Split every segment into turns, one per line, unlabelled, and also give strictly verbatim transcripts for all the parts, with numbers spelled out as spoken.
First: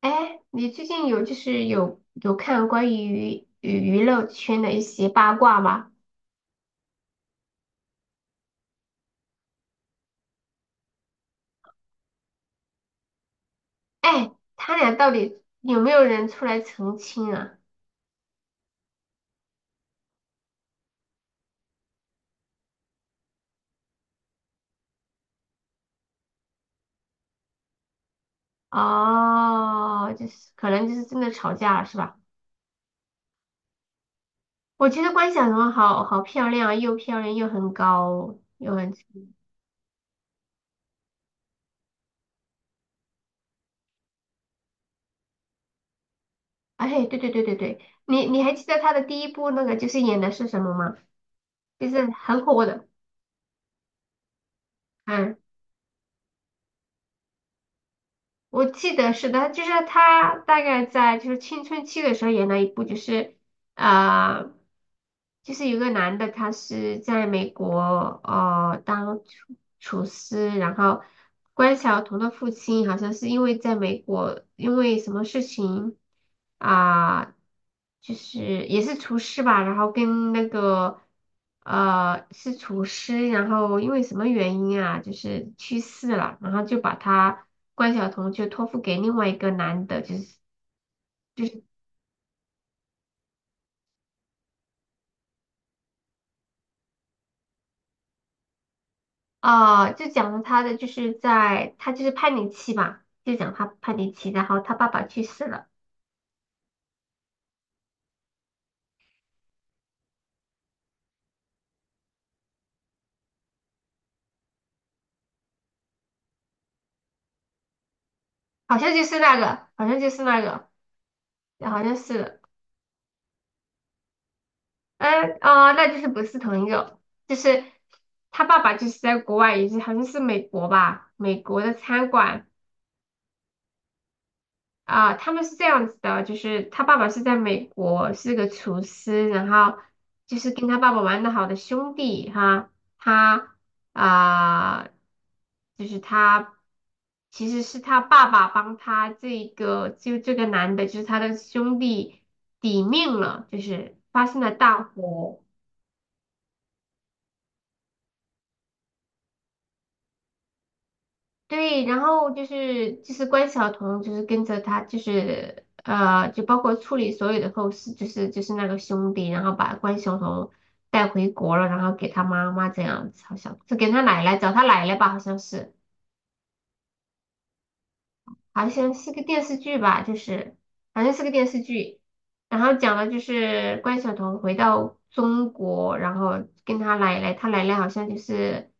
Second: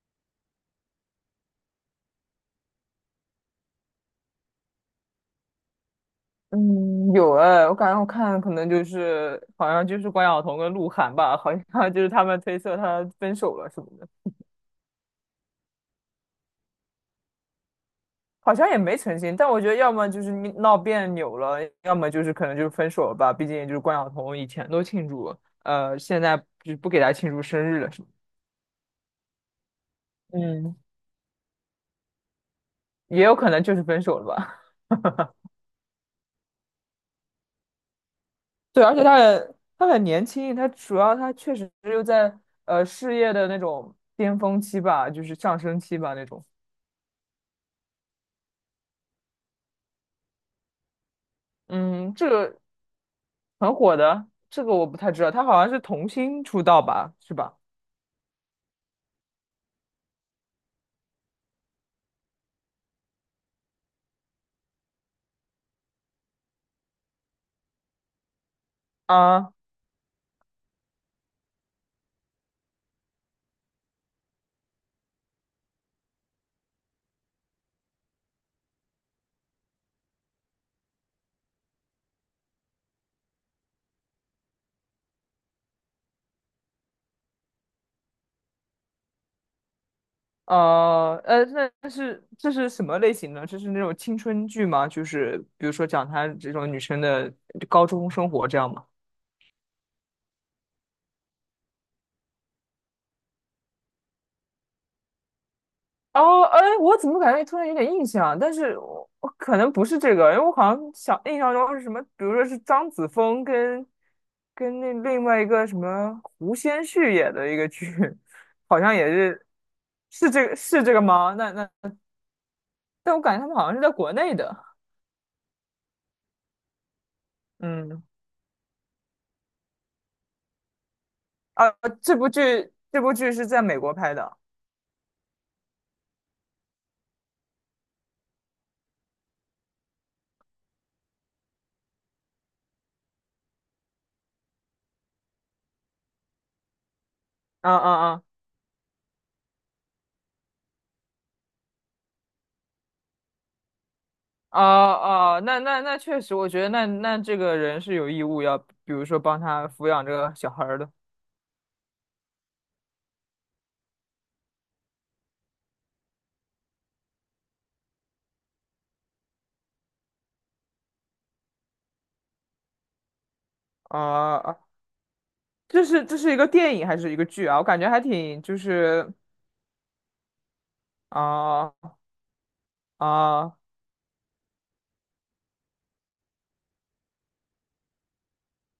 哎，你最近有就是有有看关于娱娱乐圈的一些八卦吗？
嗯，有哎，我感觉我看可能就是好像就是关晓彤跟鹿晗吧，好像就是他们推测他分手了什么的，
哎，他俩到底有没有人出来澄清啊？
好像也没澄清。但我觉得要么就是你闹别扭了，要么就是可能就是分手了吧。毕竟就是关晓彤以前都庆祝，呃，现在就不给他庆祝生日了什么
哦，就
的
是可
嗯，
能就是真的吵架了是吧？
也有可能就是分手了吧。
我觉得关晓彤好好漂亮啊，又漂亮又很高 又
对，
很
而
出
且他
名。
很他很年轻，他主要他确实又在呃事业的那种巅峰期吧，就是上升期吧那种。
哎，对对对对对，你你还记得她的第一部那个就是演的是什么吗？就是
嗯，这
很
个
火的，
很火的，这个我不太知道，
嗯。
他好像是童星出道吧，是吧？
我记得是的，就是他大概在就是青春期的时候演了一部，就是啊、呃就是有个男的，他是在美国呃当
啊，
厨厨师，然后关晓彤的父亲好像是因为在美国因为什么事情啊、就是也是厨师吧，然后跟那个呃是厨师，然后因为什么原因啊，就是去世了，然后就把他关晓彤就托付给另外一个男的，就是。
呃，呃，那那是这是什么类型的？这是那种青春剧吗？就是比如说讲她这种女生的高中生活这样吗？
啊、就讲了他的，就是在他就是叛逆期嘛，就讲他叛逆期，然后他爸爸去世了，
哦，哎，我怎么感觉突然有点印象？但是我我可能不是这个，因为我好像想印象中是什么，比如说是张子枫跟跟那另外一个什么胡先煦演的一个剧，
好
好
像
像
就
也
是那
是
个，好像就是
是
那
这个
个，
是这个吗？那
好
那。
像是，
但我感觉他们好像是在国内的。
嗯啊、那就是不是同一个，就是
嗯，
他爸爸就是在国外，也是好像是美国吧，美国
啊，
的餐
这部
馆。
剧这部剧是在美国拍的。
啊，他们是这样子的，就是他爸爸是在美国，是个厨师，然后就是跟他爸爸玩的好的兄弟哈，他啊，就是他其实
啊
是他
啊啊！
爸爸帮他这个就这个男的，就是他的兄弟抵命了，就是发生了
哦
大
哦，
火。
那那那确实，我觉得那那这个人是有义务要，比如说帮他抚养这个小孩儿的。
对，然后就是就是关晓彤，就是跟着他，就是呃，就包括处理所有的后事，就是就是那个兄弟，然后把关晓彤带回国了，然后给他妈妈这样子，好像是给他奶
啊
奶找
啊，
他奶奶吧，好像是，
这是这是一个电影还是一个剧啊？我感觉还挺就
好像
是
是个电视剧吧。就是好像是个电视
啊
剧，然后讲的就
啊
是关晓彤回到中国，然后跟他奶奶，他奶奶好像就是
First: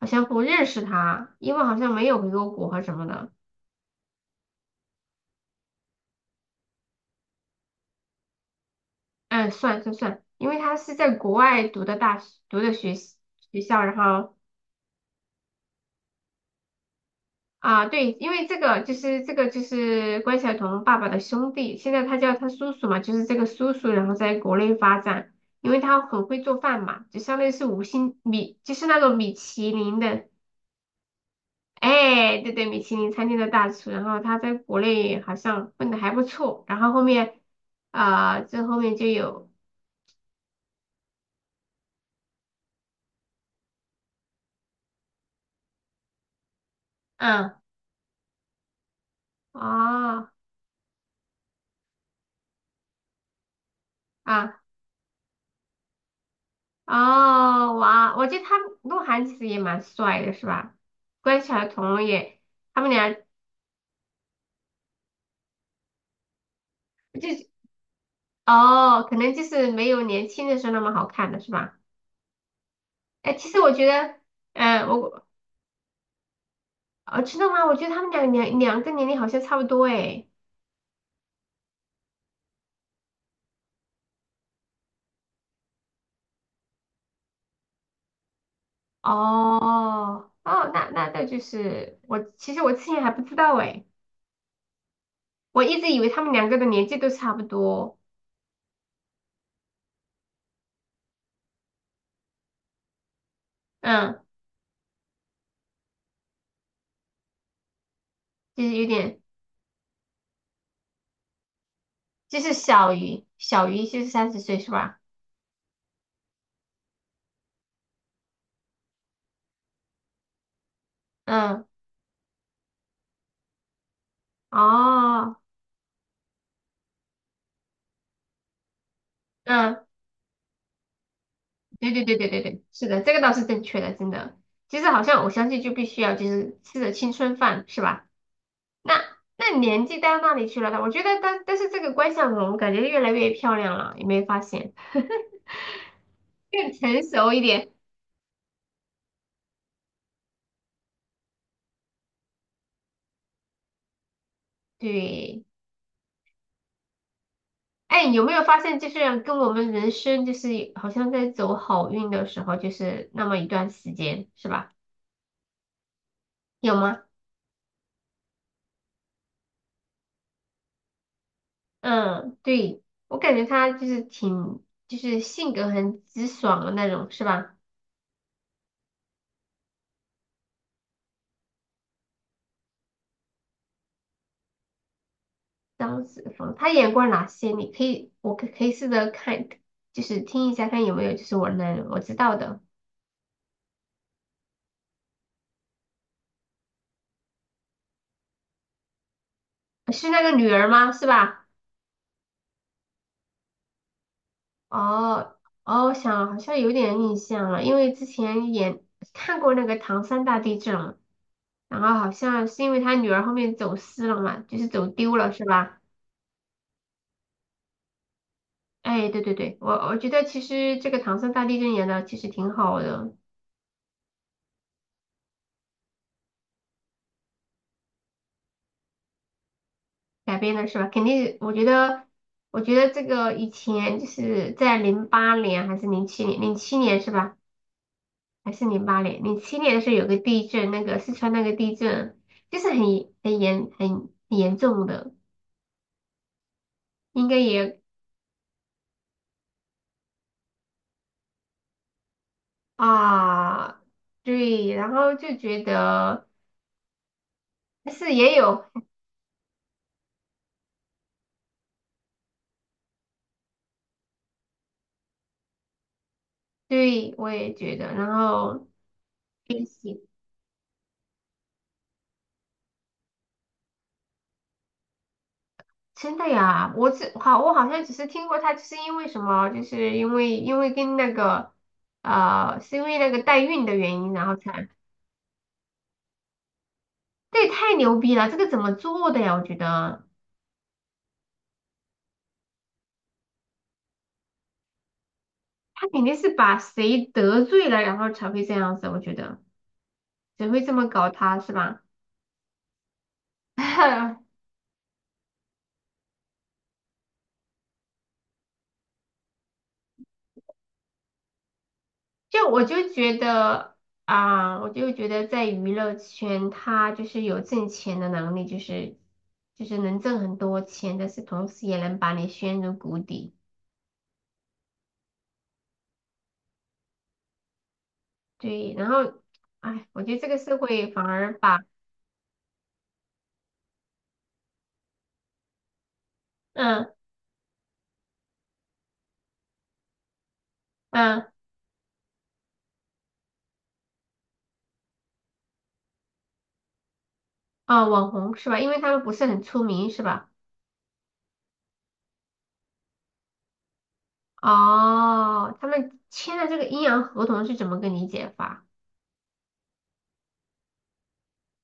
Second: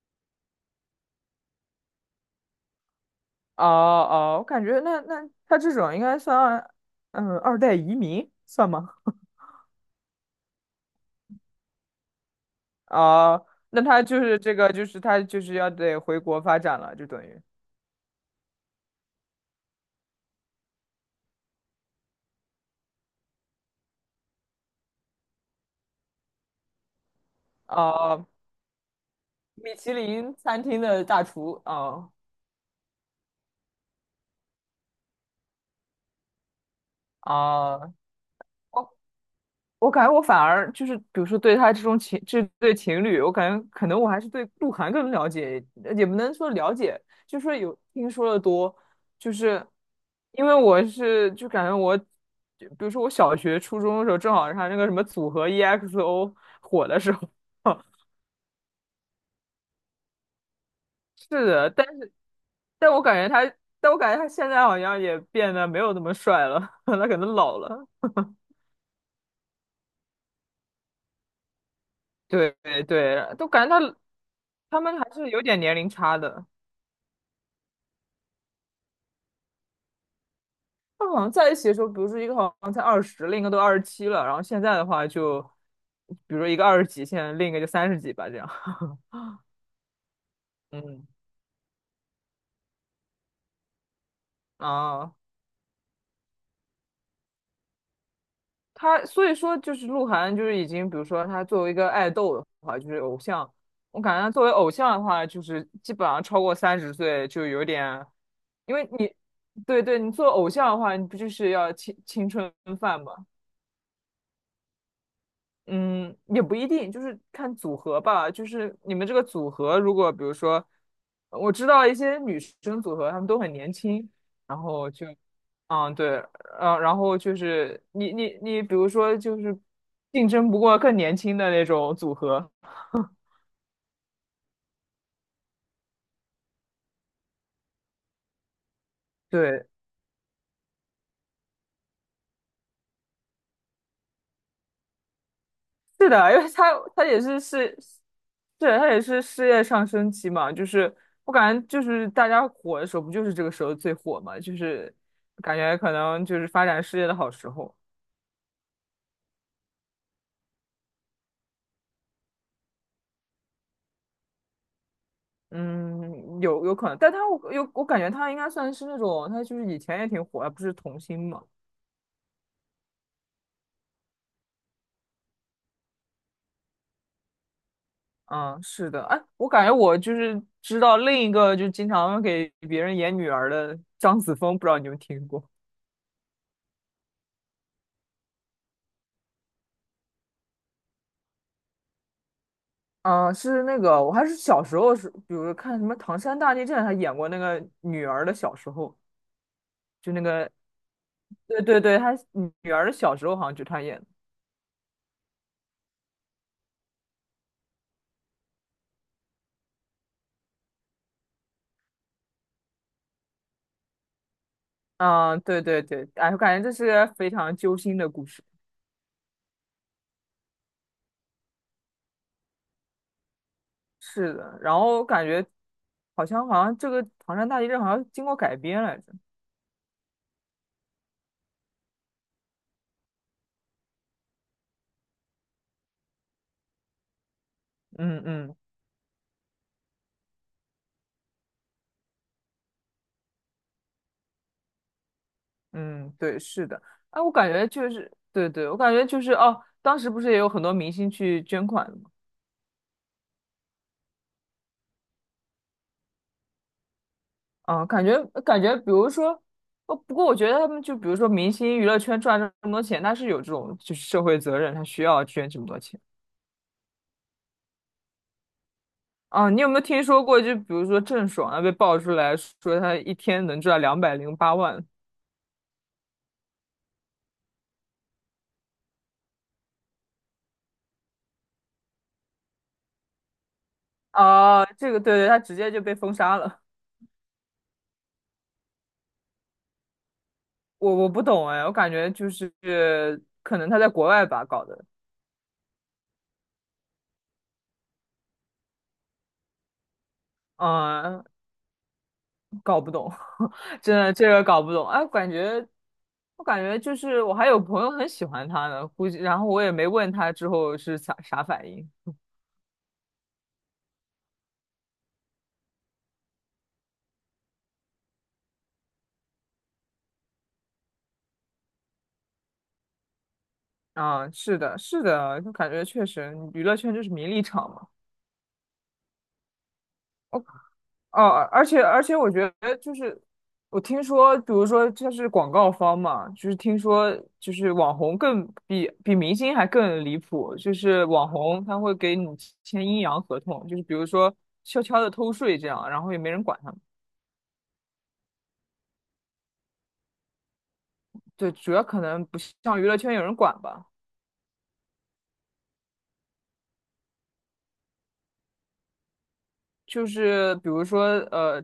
好像不认识他，因为好像没有回过国和什么的。
啊啊！我感觉那那他这种应该算嗯二代移民算吗？
嗯，算算算，因为他是在国外读的大学，读的学习
啊，
学校，
那
然
他就
后
是这个就是他就是要得回国发展了，就等于。
啊，对，因为这个就是这个就是关晓彤爸爸的兄弟，现在他叫他叔叔嘛，就是这个叔叔，然后在国内发展，因为他很会做饭嘛，就相当于是五星
呃，
米，就是那种米其
米其
林的，
林餐厅的大厨，啊
哎，对对，米其林餐厅的大厨，然后他在国内好像混的还不错，然后后面
啊，
啊，这后面
我
就有，
我感觉我反而就是，比如说对他这种情这对情侣，我感觉可能我还是对鹿晗更了解，呃也不能说了解，就是
嗯，
说有听说的多，就是
哦，
因为我是就感觉我，就比如说我小学、初中的时候，正好是
啊。
他那个什么组合 E X O 火的时候，
哦，哇，我觉得他鹿晗其实也蛮帅的，是吧？关
是
晓
的，但
彤
是
也，他们
但我感
俩
觉他，但我感觉他现在好像也变得没有那么帅了，他可
就
能
是
老了。
哦，可能就是没有年轻的时候那么好看了，是吧？
对对，
哎，
对，都
其实
感
我
觉
觉
他
得，
他
嗯，
们还
我
是有点年龄差的。
呃，知道吗？我觉得他们俩两两个年龄好像差不多，哎，
他好像在一起的时候，比如说一个好像才二十，另一个都二十七了，然后现在的话就，比如说一个二十几，现在另一个就三十几吧，这样。
哦，哦，那
嗯，
那那就是我，其实我之前还不知道，哎，
啊，
我一直以为他们两个的年纪都差不多，
他所以说就是鹿晗，就是已经，比如说他作为一个爱豆的话，就是偶像，我感
嗯，
觉他作为偶像的话，就是基本上超过三十岁就有点，
就
因
是有
为你，
点，
对对，你做偶像的话，你不就是要青青
就是
春
小
饭吗？
于小于就是三十岁，是吧？
嗯，也不一定，就是看组合吧。就是你们这个组合，如果比如说，我
嗯，
知道一些女生组合，她们都很年轻，然后就，
哦。
嗯，对，嗯，然后就是你你你，比如说就是
嗯，
竞争不过更年轻的那
对
种
对
组
对对对
合，
对，是的，这个倒是正确的，真的。其实好像我相信就必须要就是吃着青春饭，是吧？那那
对，
年纪到那里去了呢？我觉得但但是这个关晓彤感觉越来越漂亮了，有没有发现？
是的，因为她
更成
她也
熟
是
一点。
事，对，她也是事业上升期嘛，就是我感觉就是大家火的时候，不就是这个时候最火嘛，就是
对，
感觉可能就是发展事业的好时候。
哎，有没有发现就是跟我们人生就是好像在走好运的时候，就是那么一段时间，是吧？
嗯，有
有
有可能，
吗？
但他我有我感觉他应该算是那种，他就是以前也挺火，不是童星嘛？
嗯，对，我感觉她就是挺就是性格很直爽的那种，是吧？
嗯，是的，哎，我感觉我就是知道另一个，就经常给别人演女儿的张子枫，不知道你有没有听过？
张子枫，他演过哪些？你可以，我可可以试着看，就是听一下，看有没有就是我能我知道的，
嗯，是那个，我还是小时候是，比如看什么《唐山大地震》，他演过那个女儿的小时候，
是
就那
那个女
个，
儿吗？是吧？
对对对，他女儿的小时候好像就他演的。
哦哦，我想好像有点印象了，因为之前演看过那个唐山大地震嘛，然后好像是因为他女儿后面走失了嘛，就是走丢了，
嗯，
是
对
吧？
对对，哎，我感觉这是非常揪心的故事。
哎，对对对，我我觉得其实这个唐山大地震演的其实挺好的，
是的，然后感觉好像好像这个唐山大地震好像经过改编来着。
改变的是吧？肯定，我觉得，我觉得这个以前就是在零八年还是零七年，零七年是吧？
嗯
还
嗯
是零八年？零七年的时候有个地震，那个四川那个地震，就是很很严很严重的，
嗯，对，是的。哎，
应
我
该
感觉
也
就是，对对，我感觉就是哦，当时不是也有很多明星去捐款的吗？
啊，对，然后就觉得，
嗯，
但
感
是
觉
也
感
有，
觉，比如说，哦，不过我觉得他们就比如说明星娱乐圈赚这么多钱，他是有这种就是社会责任，他需要捐这么多钱。
对，我也觉得，然后。
啊，你有没有听说过？就比如说郑爽啊，被爆出来说她一天能赚两百零八万
真的呀，我只好我好像只是听过他，就是因为什么，就是因为因为跟那个呃，是因为那个代孕的原因，然后
啊，
才，
这个对对，她直接就被封杀了。
这也太牛逼了，这个怎么做的呀？我觉得
我我不懂哎，我感觉就是可能他在国外吧搞的，
他肯定是把谁得罪了，然后才会这样子，我觉得谁会这么搞
嗯，
他是吧？
搞不懂，真的这 个搞不懂。哎，感觉我感觉就是我还有朋友很喜欢他呢，估计然后我也没问他之后是啥啥反应。
就我就觉得啊、我就觉得在娱乐圈，他就是有挣钱的能力，就是就是能挣很多钱，但是同时也能把你陷入谷底。
啊，是的，是的，就感觉确实娱乐圈就是名利场嘛。
对，然后，哎，我觉得这个社会反
哦，
而把，
而且而且，我觉得就是我听说，比如说这是广告方嘛，就是听
嗯
说就是网红更比比明星还更离谱，就是
嗯，
网红他会给你签阴阳合同，就是比如说悄悄的偷税这样，然后也没人管他们。
哦，网红是吧？因为他们不是很出名是吧？
对，主要可能不像娱乐圈有人管吧，
哦，他们签的这个阴阳合同是怎么个理解法？
就是比如说呃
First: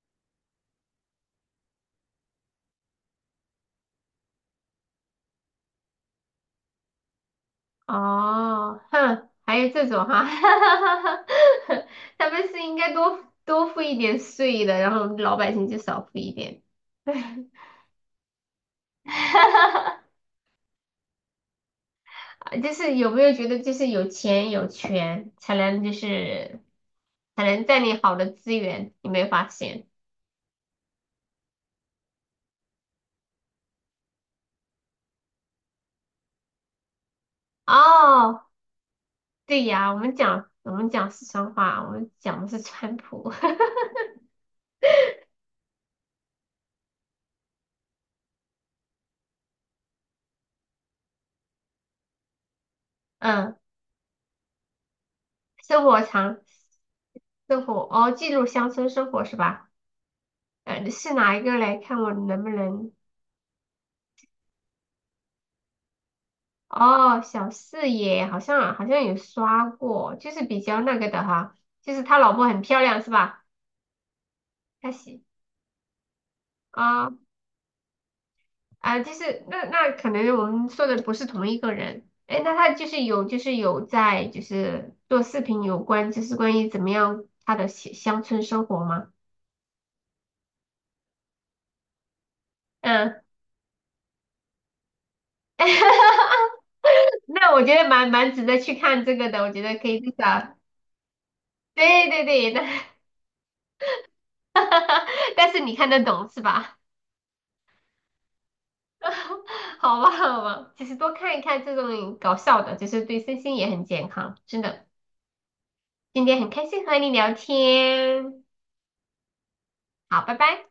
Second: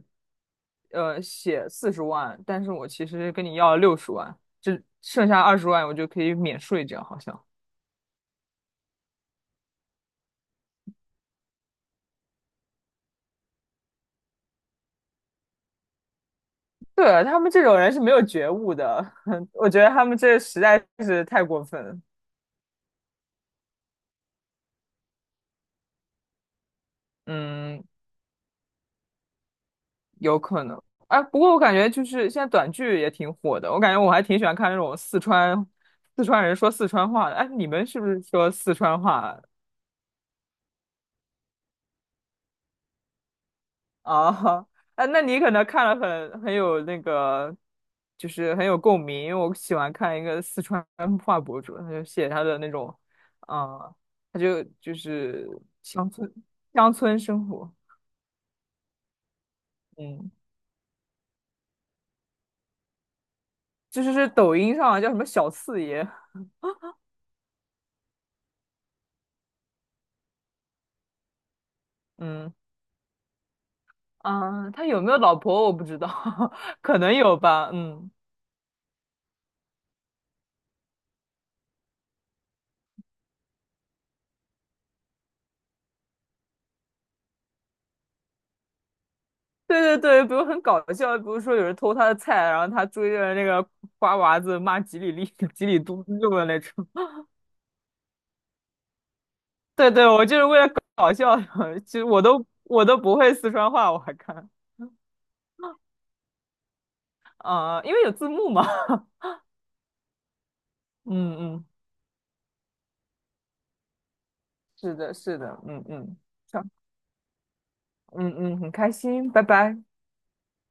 呃写四十万，但是我其实跟你要了六十万，这剩下二十万我就可以免税，这样好像。
哦，哼，还有这种哈，他们是应该多多付一点税的，然后老百姓就少付一点。
对，他们这种人是没有觉悟的，我觉得他 们这实在是太过分了。
就是有没有觉得就是有钱有权才能就是才能占
嗯，
领好的资源？有没有发现？
有可能。哎，不过我感觉就是现在短剧也挺火的，我感觉我还挺喜欢看那种四川四川人说四川话的。哎，你们是不是
哦，
说四川话
对呀，我们讲我们讲四川话，我们讲的是川普。
啊？哎，那你可能看了很很有那个，就是很有共鸣，因为我喜欢看一个四川话博主，他就写他的那种，
嗯，
啊、他就就是
生活
乡村
常
乡村生
生
活。
活哦，记录乡村生活是吧？
嗯，
呃，是哪一个嘞？看我能不能？
就是是抖音上叫什么小四爷，
哦，小四野好像好像有刷过，就是比较那个的哈，就是他老婆
嗯
很漂亮是吧？
啊，他
他
有没有
喜
老婆我不知道，可
啊。
能
哦
有吧，嗯，
啊，就是那那可能我们说的不是同一个人。哎，那他就是有就是有在就是做视频有关，就是关于怎么样他的乡乡村生活吗？
对对对，比如很搞笑，比如说有人偷他的菜，然后他追
嗯，
着那个瓜娃子骂几里力、几里嘟噜的那种，
那我觉得蛮蛮值得去看这个的，我觉得 可
对
以
对，
至
我就是
少
为了搞笑的，其实
对
我
对
都
对，那
我都不会四川话，我还看，
但是你看得懂是吧？
啊，因为有字幕嘛，
好吧好吧，其实 多
嗯
看一看
嗯，
这种搞笑的，就是对身心也很健康，真的。
是的，是的，嗯嗯，
今天很
好
开心和你聊
嗯
天，
嗯，很开心，拜拜。
好，拜拜。